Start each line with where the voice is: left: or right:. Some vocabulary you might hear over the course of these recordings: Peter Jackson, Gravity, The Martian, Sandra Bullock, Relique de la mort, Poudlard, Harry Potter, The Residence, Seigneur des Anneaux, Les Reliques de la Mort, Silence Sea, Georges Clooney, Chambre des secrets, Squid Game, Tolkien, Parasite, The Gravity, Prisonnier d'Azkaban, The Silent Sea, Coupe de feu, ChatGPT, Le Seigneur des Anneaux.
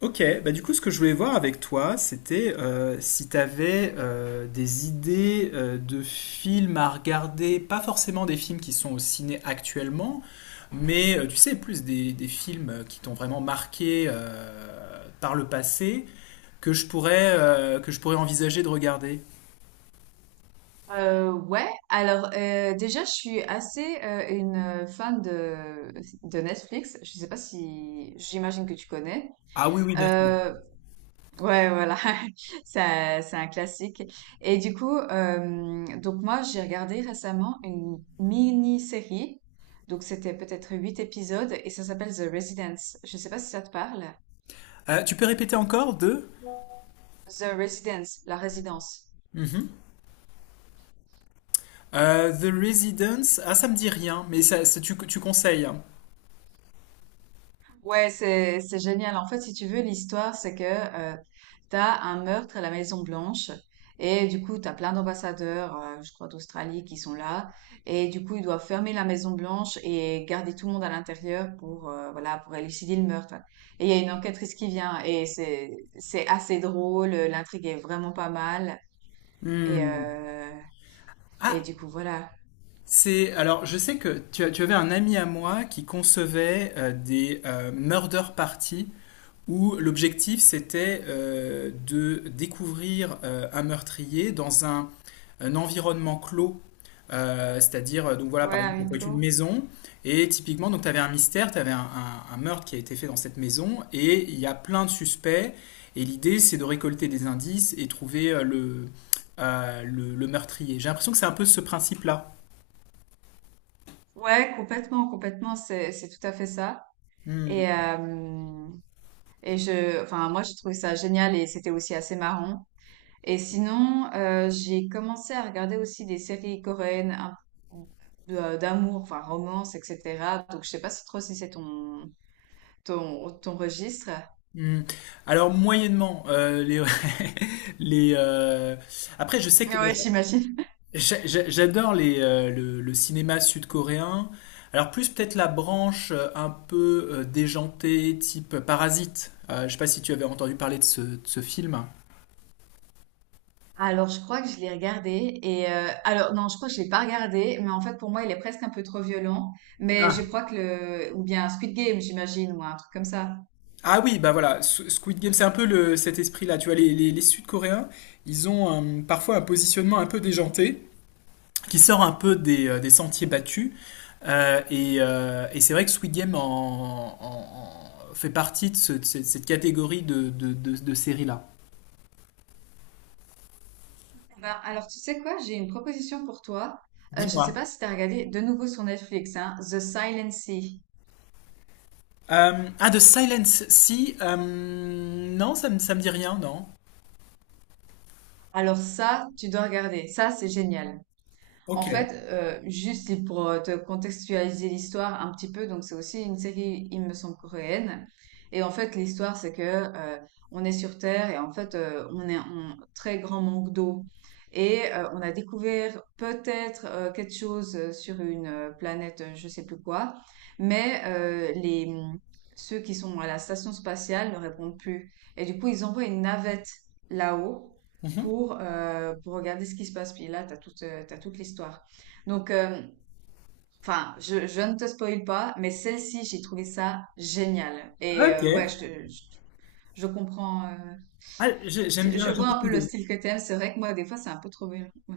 left: Ok, bah du coup, ce que je voulais voir avec toi, c'était si tu avais des idées de films à regarder, pas forcément des films qui sont au ciné actuellement, mais tu sais, plus des films qui t'ont vraiment marqué par le passé que je pourrais envisager de regarder.
right: Déjà je suis assez une fan de Netflix. Je sais pas si j'imagine que tu connais.
left: Ah oui, oui, bien sûr.
right: Euh, ouais, voilà, c'est un classique. Donc moi j'ai regardé récemment une mini-série. Donc c'était peut-être huit épisodes et ça s'appelle The Residence. Je sais pas si ça te parle.
left: Tu peux répéter encore deux?
right: The Residence, la résidence.
left: Mhm. The Residence, ah ça me dit rien, mais tu conseilles, hein.
right: Ouais, c'est génial. En fait, si tu veux, l'histoire, c'est que t'as un meurtre à la Maison Blanche, et du coup, t'as plein d'ambassadeurs, je crois d'Australie, qui sont là, et du coup, ils doivent fermer la Maison Blanche et garder tout le monde à l'intérieur pour voilà, pour élucider le meurtre. Et il y a une enquêtrice qui vient et c'est assez drôle. L'intrigue est vraiment pas mal, et
left: Hmm.
right: euh, et
left: Ah,
right: du coup voilà.
left: c'est alors je sais que tu avais un ami à moi qui concevait des murder parties où l'objectif c'était de découvrir un meurtrier un environnement clos. C'est-à-dire, donc voilà,
right: Ouais,
left: par
right: à
left: exemple, ça
right: huis
left: peut être une
right: clos.
left: maison, et typiquement, donc tu avais un mystère, tu avais un meurtre qui a été fait dans cette maison, et il y a plein de suspects, et l'idée c'est de récolter des indices et trouver le meurtrier. J'ai l'impression que c'est un peu ce principe-là.
right: Ouais, complètement, complètement. C'est tout à fait ça.
left: Hmm.
right: Et euh, enfin, moi, j'ai trouvé ça génial et c'était aussi assez marrant. Et sinon, j'ai commencé à regarder aussi des séries coréennes d'amour, enfin, romance, etc. Donc, je sais pas si trop si c'est ton registre.
left: Hmm. Alors moyennement les les après je sais que bon,
right: Ouais, j'imagine.
left: j'adore les le cinéma sud-coréen, alors plus peut-être la branche un peu déjantée type Parasite. Je sais pas si tu avais entendu parler de ce film.
right: Alors, je crois que je l'ai regardé et alors non, je crois que je l'ai pas regardé, mais en fait pour moi il est presque un peu trop violent. Mais
left: Ah.
right: je crois que le ou bien Squid Game, j'imagine, ou un truc comme ça.
left: Ah oui bah voilà, Squid Game c'est un peu le cet esprit-là, tu vois les Sud-Coréens, ils ont parfois un positionnement un peu déjanté qui sort un peu des sentiers battus. Et c'est vrai que Squid Game fait partie de cette catégorie de séries-là.
right: Ben, alors, tu sais quoi? J'ai une proposition pour toi. Je sais pas
left: Dis-moi.
right: si tu as regardé de nouveau sur Netflix, hein, The Silent Sea.
left: De Silence Sea, non, ça me dit rien, non.
right: Alors ça, tu dois regarder. Ça, c'est génial. En
left: Ok.
right: fait, juste c'est pour te contextualiser l'histoire un petit peu, donc c'est aussi une série, il me semble, coréenne. Et en fait, l'histoire, c'est que on est sur Terre et en fait, on est en très grand manque d'eau. On a découvert peut-être quelque chose sur une planète, je sais plus quoi, mais ceux qui sont à la station spatiale ne répondent plus. Et du coup, ils envoient une navette là-haut
left: Mhm.
right: pour regarder ce qui se passe. Puis là, t'as toute l'histoire. Donc, euh, enfin, je ne te spoil pas, mais celle-ci, j'ai trouvé ça génial.
left: Ok.
right: Je comprends.
left: Ah,
right: Je
left: j'aime
right: vois
left: bien
right: un peu le
left: l'idée.
right: style que t'aimes. C'est vrai que moi, des fois, c'est un peu trop violent. Ouais,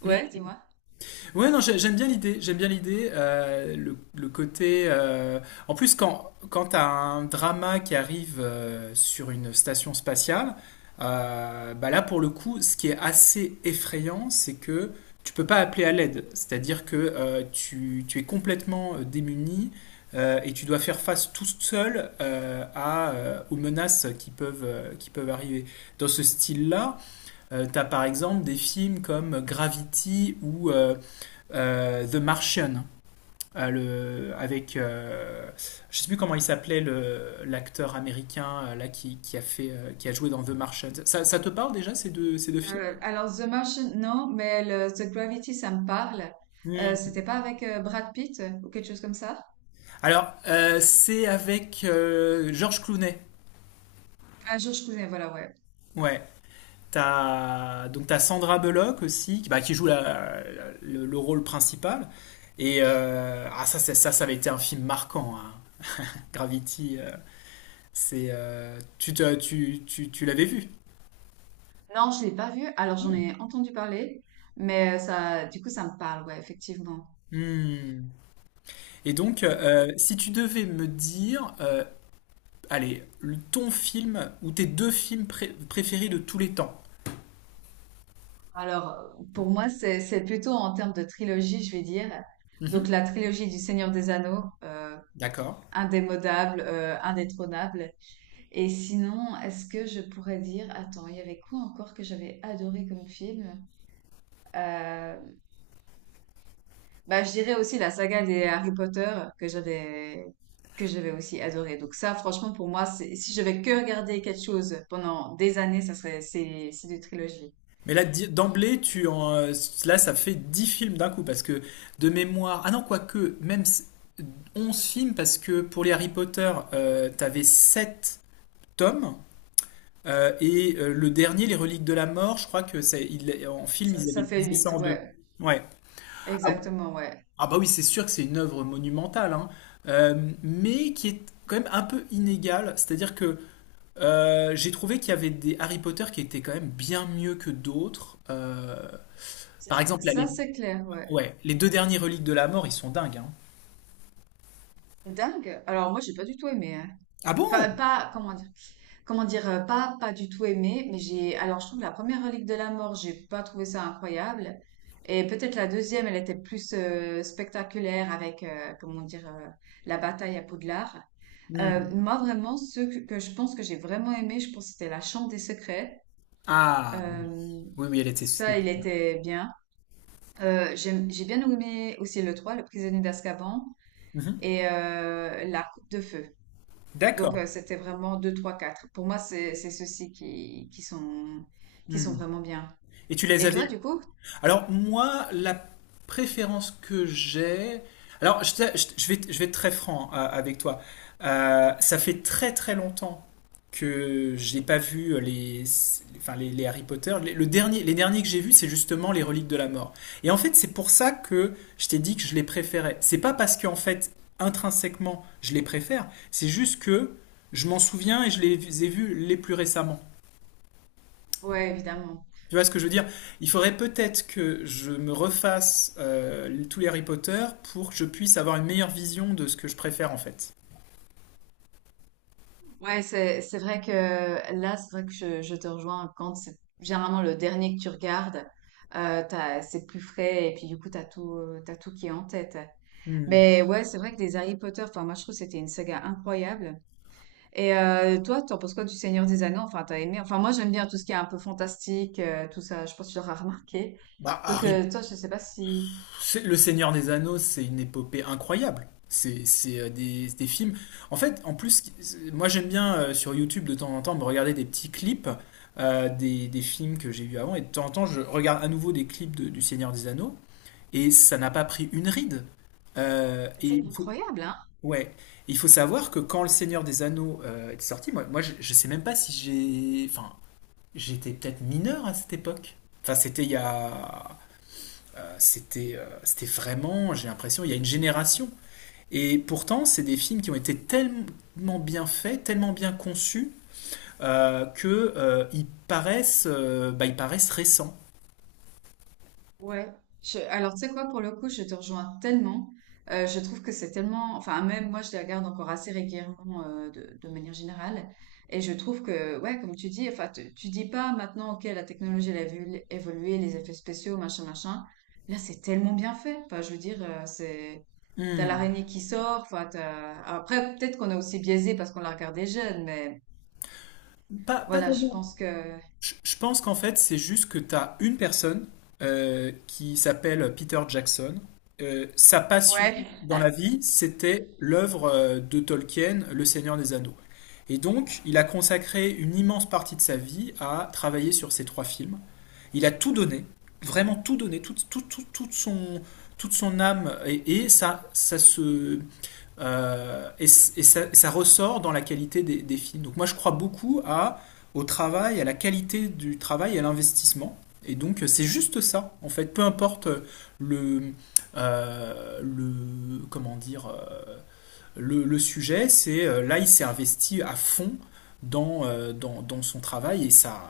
right: ouais, dis-moi.
left: Ouais, non, j'aime bien l'idée. J'aime bien l'idée, le côté. En plus, quand tu as un drama qui arrive sur une station spatiale, bah là, pour le coup, ce qui est assez effrayant, c'est que tu peux pas appeler à l'aide. C'est-à-dire que tu es complètement démuni, et tu dois faire face tout seul aux menaces qui peuvent arriver. Dans ce style-là, tu as par exemple des films comme Gravity ou The Martian. Le, avec je ne sais plus comment il s'appelait l'acteur américain là qui a fait qui a joué dans The Martian. Ça te parle déjà ces deux films?
right: Alors, The Martian, non, mais le, The Gravity, ça me parle. C'était
left: Hmm.
right: pas avec Brad Pitt ou quelque chose comme ça?
left: Alors, c'est avec Georges Clooney.
right: Ah, George Clooney, voilà, ouais.
left: Ouais. T'as, donc t'as Sandra Bullock aussi, qui, bah, qui joue le rôle principal. Et ah, ça, ça avait été un film marquant, hein. Gravity, c'est, tu, te- tu l'avais vu.
right: Non, je l'ai pas vu. Alors, j'en ai entendu parler, mais ça, du coup, ça me parle, ouais, effectivement.
left: Hmm. Et donc,
right: Donc, ouais.
left: si tu devais me dire, allez, ton film ou tes deux films préférés de tous les temps.
right: Alors, pour moi, c'est plutôt en termes de trilogie, je vais dire.
left: Mhm,
right: Donc, la trilogie du Seigneur des Anneaux,
left: d'accord.
right: indémodable, indétrônable. Et sinon, est-ce que je pourrais dire, attends, il y avait quoi encore que j'avais adoré comme film? Euh, je dirais aussi la saga des Harry Potter que j'avais que j'avais aussi adoré. Donc ça, franchement, pour moi, c'est, si je vais que regarder quelque chose pendant des années, ça serait c'est des trilogies.
left: Mais là, d'emblée, ça fait 10 films d'un coup parce que de mémoire. Ah non, quoique, 11 films, parce que pour les Harry Potter, t'avais 7 tomes. Et le dernier, Les Reliques de la Mort, je crois que c'est, en film, ils
right: Ça,
left: avaient
right: ça fait
left: divisé ça
right: huit,
left: en deux.
right: ouais,
left: Ouais. Ah,
right: exactement, ouais.
left: ah bah oui, c'est sûr que c'est une œuvre monumentale, hein, mais qui est quand même un peu inégale. C'est-à-dire que j'ai trouvé qu'il y avait des Harry Potter qui étaient quand même bien mieux que d'autres.
right: Ça,
left: Par exemple, là, les...
right: ça, c'est clair, ouais.
left: Ouais, les deux derniers Reliques de la Mort, ils sont dingues, hein.
right: Dingue. Alors moi, j'ai pas du tout aimé, hein.
left: Ah
right: Enfin,
left: bon?
right: pas comment dire. Comment dire, pas du tout aimé, mais j'ai, alors je trouve que la première relique de la mort, j'ai pas trouvé ça incroyable. Et peut-être la deuxième, elle était plus spectaculaire avec, la bataille à Poudlard.
left: Hmm.
right: Moi, vraiment, que je pense que j'ai vraiment aimé, je pense que c'était la Chambre des secrets.
left: Ah oui.
right: Euh,
left: Oui, oui, elle était... c'était
right: Ça, il
left: bien.
right: était bien. J'ai bien aimé aussi le 3, le prisonnier d'Azkaban,
left: Mhm.
right: et la coupe de feu. Donc,
left: D'accord.
right: c'était vraiment 2 3 4. Pour moi, c'est ceux-ci qui sont
left: Hmm.
right: vraiment bien.
left: Et tu les
right: Et toi,
left: avais...
right: du coup?
left: Alors moi, la préférence que j'ai... Alors je, je vais être très franc avec toi. Ça fait très très longtemps que j'ai pas vu enfin les Harry Potter. Les derniers que j'ai vus, c'est justement les Reliques de la Mort. Et en fait, c'est pour ça que je t'ai dit que je les préférais. C'est pas parce qu'en fait, intrinsèquement, je les préfère, c'est juste que je m'en souviens et je les ai vus les plus récemment.
right: Ouais, évidemment.
left: Tu vois ce que je veux dire? Il faudrait peut-être que je me refasse tous les Harry Potter pour que je puisse avoir une meilleure vision de ce que je préfère en fait.
right: Ouais, c'est vrai que là, c'est vrai que je te rejoins quand c'est généralement le dernier que tu regardes. C'est plus frais et puis du coup, t'as tout qui est en tête.
left: Hmm.
right: Mais ouais, c'est vrai que les Harry Potter, enfin, moi, je trouve que c'était une saga incroyable. Toi, t'en penses quoi du Seigneur des Anneaux? Enfin, t'as aimé? Enfin, moi, j'aime bien tout ce qui est un peu fantastique, tout ça. Je pense que tu l'auras remarqué.
left: Bah,
right: Donc,
left: Harry,
right: toi, je sais pas si...
left: Le Seigneur des Anneaux, c'est une épopée incroyable. Des films. En fait, en plus, moi j'aime bien sur YouTube de temps en temps me regarder des petits clips des films que j'ai vus avant. Et de temps en temps, je regarde à nouveau des clips du Seigneur des Anneaux. Et ça n'a pas pris une ride. Euh,
right: C'est
left: et
right: incroyable, hein?
left: Ouais, il faut savoir que quand Le Seigneur des Anneaux est sorti, je sais même pas si j'ai... Enfin, j'étais peut-être mineur à cette époque. Enfin, c'était il y a... c'était vraiment, j'ai l'impression, il y a une génération. Et pourtant, c'est des films qui ont été tellement bien faits, tellement bien conçus, que ils paraissent, bah, ils paraissent récents.
right: Ouais, je- alors tu sais quoi, pour le coup, je te rejoins tellement. Je trouve que c'est tellement, enfin même moi, je les regarde encore assez régulièrement de manière générale, et je trouve que, ouais, comme tu dis, tu dis pas maintenant, ok, la technologie elle a vu évoluer, les effets spéciaux, machin, machin. Là, c'est tellement bien fait. Enfin, je veux dire, c'est t'as
left: Hmm.
right: l'araignée qui sort, enfin t'as... Après, peut-être qu'on est aussi biaisé parce qu'on l'a regardé jeune, mais
left: Pas, pas
right: voilà, je
left: tellement.
right: pense que...
left: Je pense qu'en fait, c'est juste que tu as une personne qui s'appelle Peter Jackson. Sa passion
right: Ouais,
left: dans la vie, c'était l'œuvre de Tolkien, Le Seigneur des Anneaux. Et donc, il a consacré une immense partie de sa vie à travailler sur ces trois films. Il a tout donné, vraiment tout donné, toute son âme, et ça, euh, et, et ça ressort dans la qualité des films. Donc moi je crois beaucoup à, au travail, à la qualité du travail et à l'investissement. Et donc c'est juste ça, en fait. Peu importe le, le comment dire, le sujet, c'est là, il s'est investi à fond dans son travail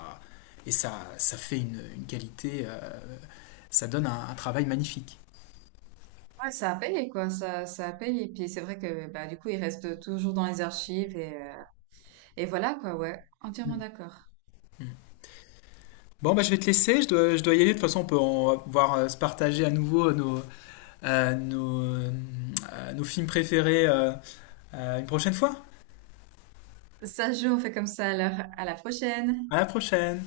left: et ça, ça fait une qualité, ça donne un travail magnifique.
right: ouais, ça a payé, quoi, ça a payé. Puis c'est vrai que bah, du coup, il reste toujours dans les archives et voilà, quoi, ouais, entièrement
left: Mm.
right: d'accord.
left: Bon, bah, je vais te laisser, je dois y aller. De toute façon, on va pouvoir se partager à nouveau nos films préférés une prochaine fois.
right: Ça se joue, on fait comme ça alors, à la prochaine!
left: À la prochaine!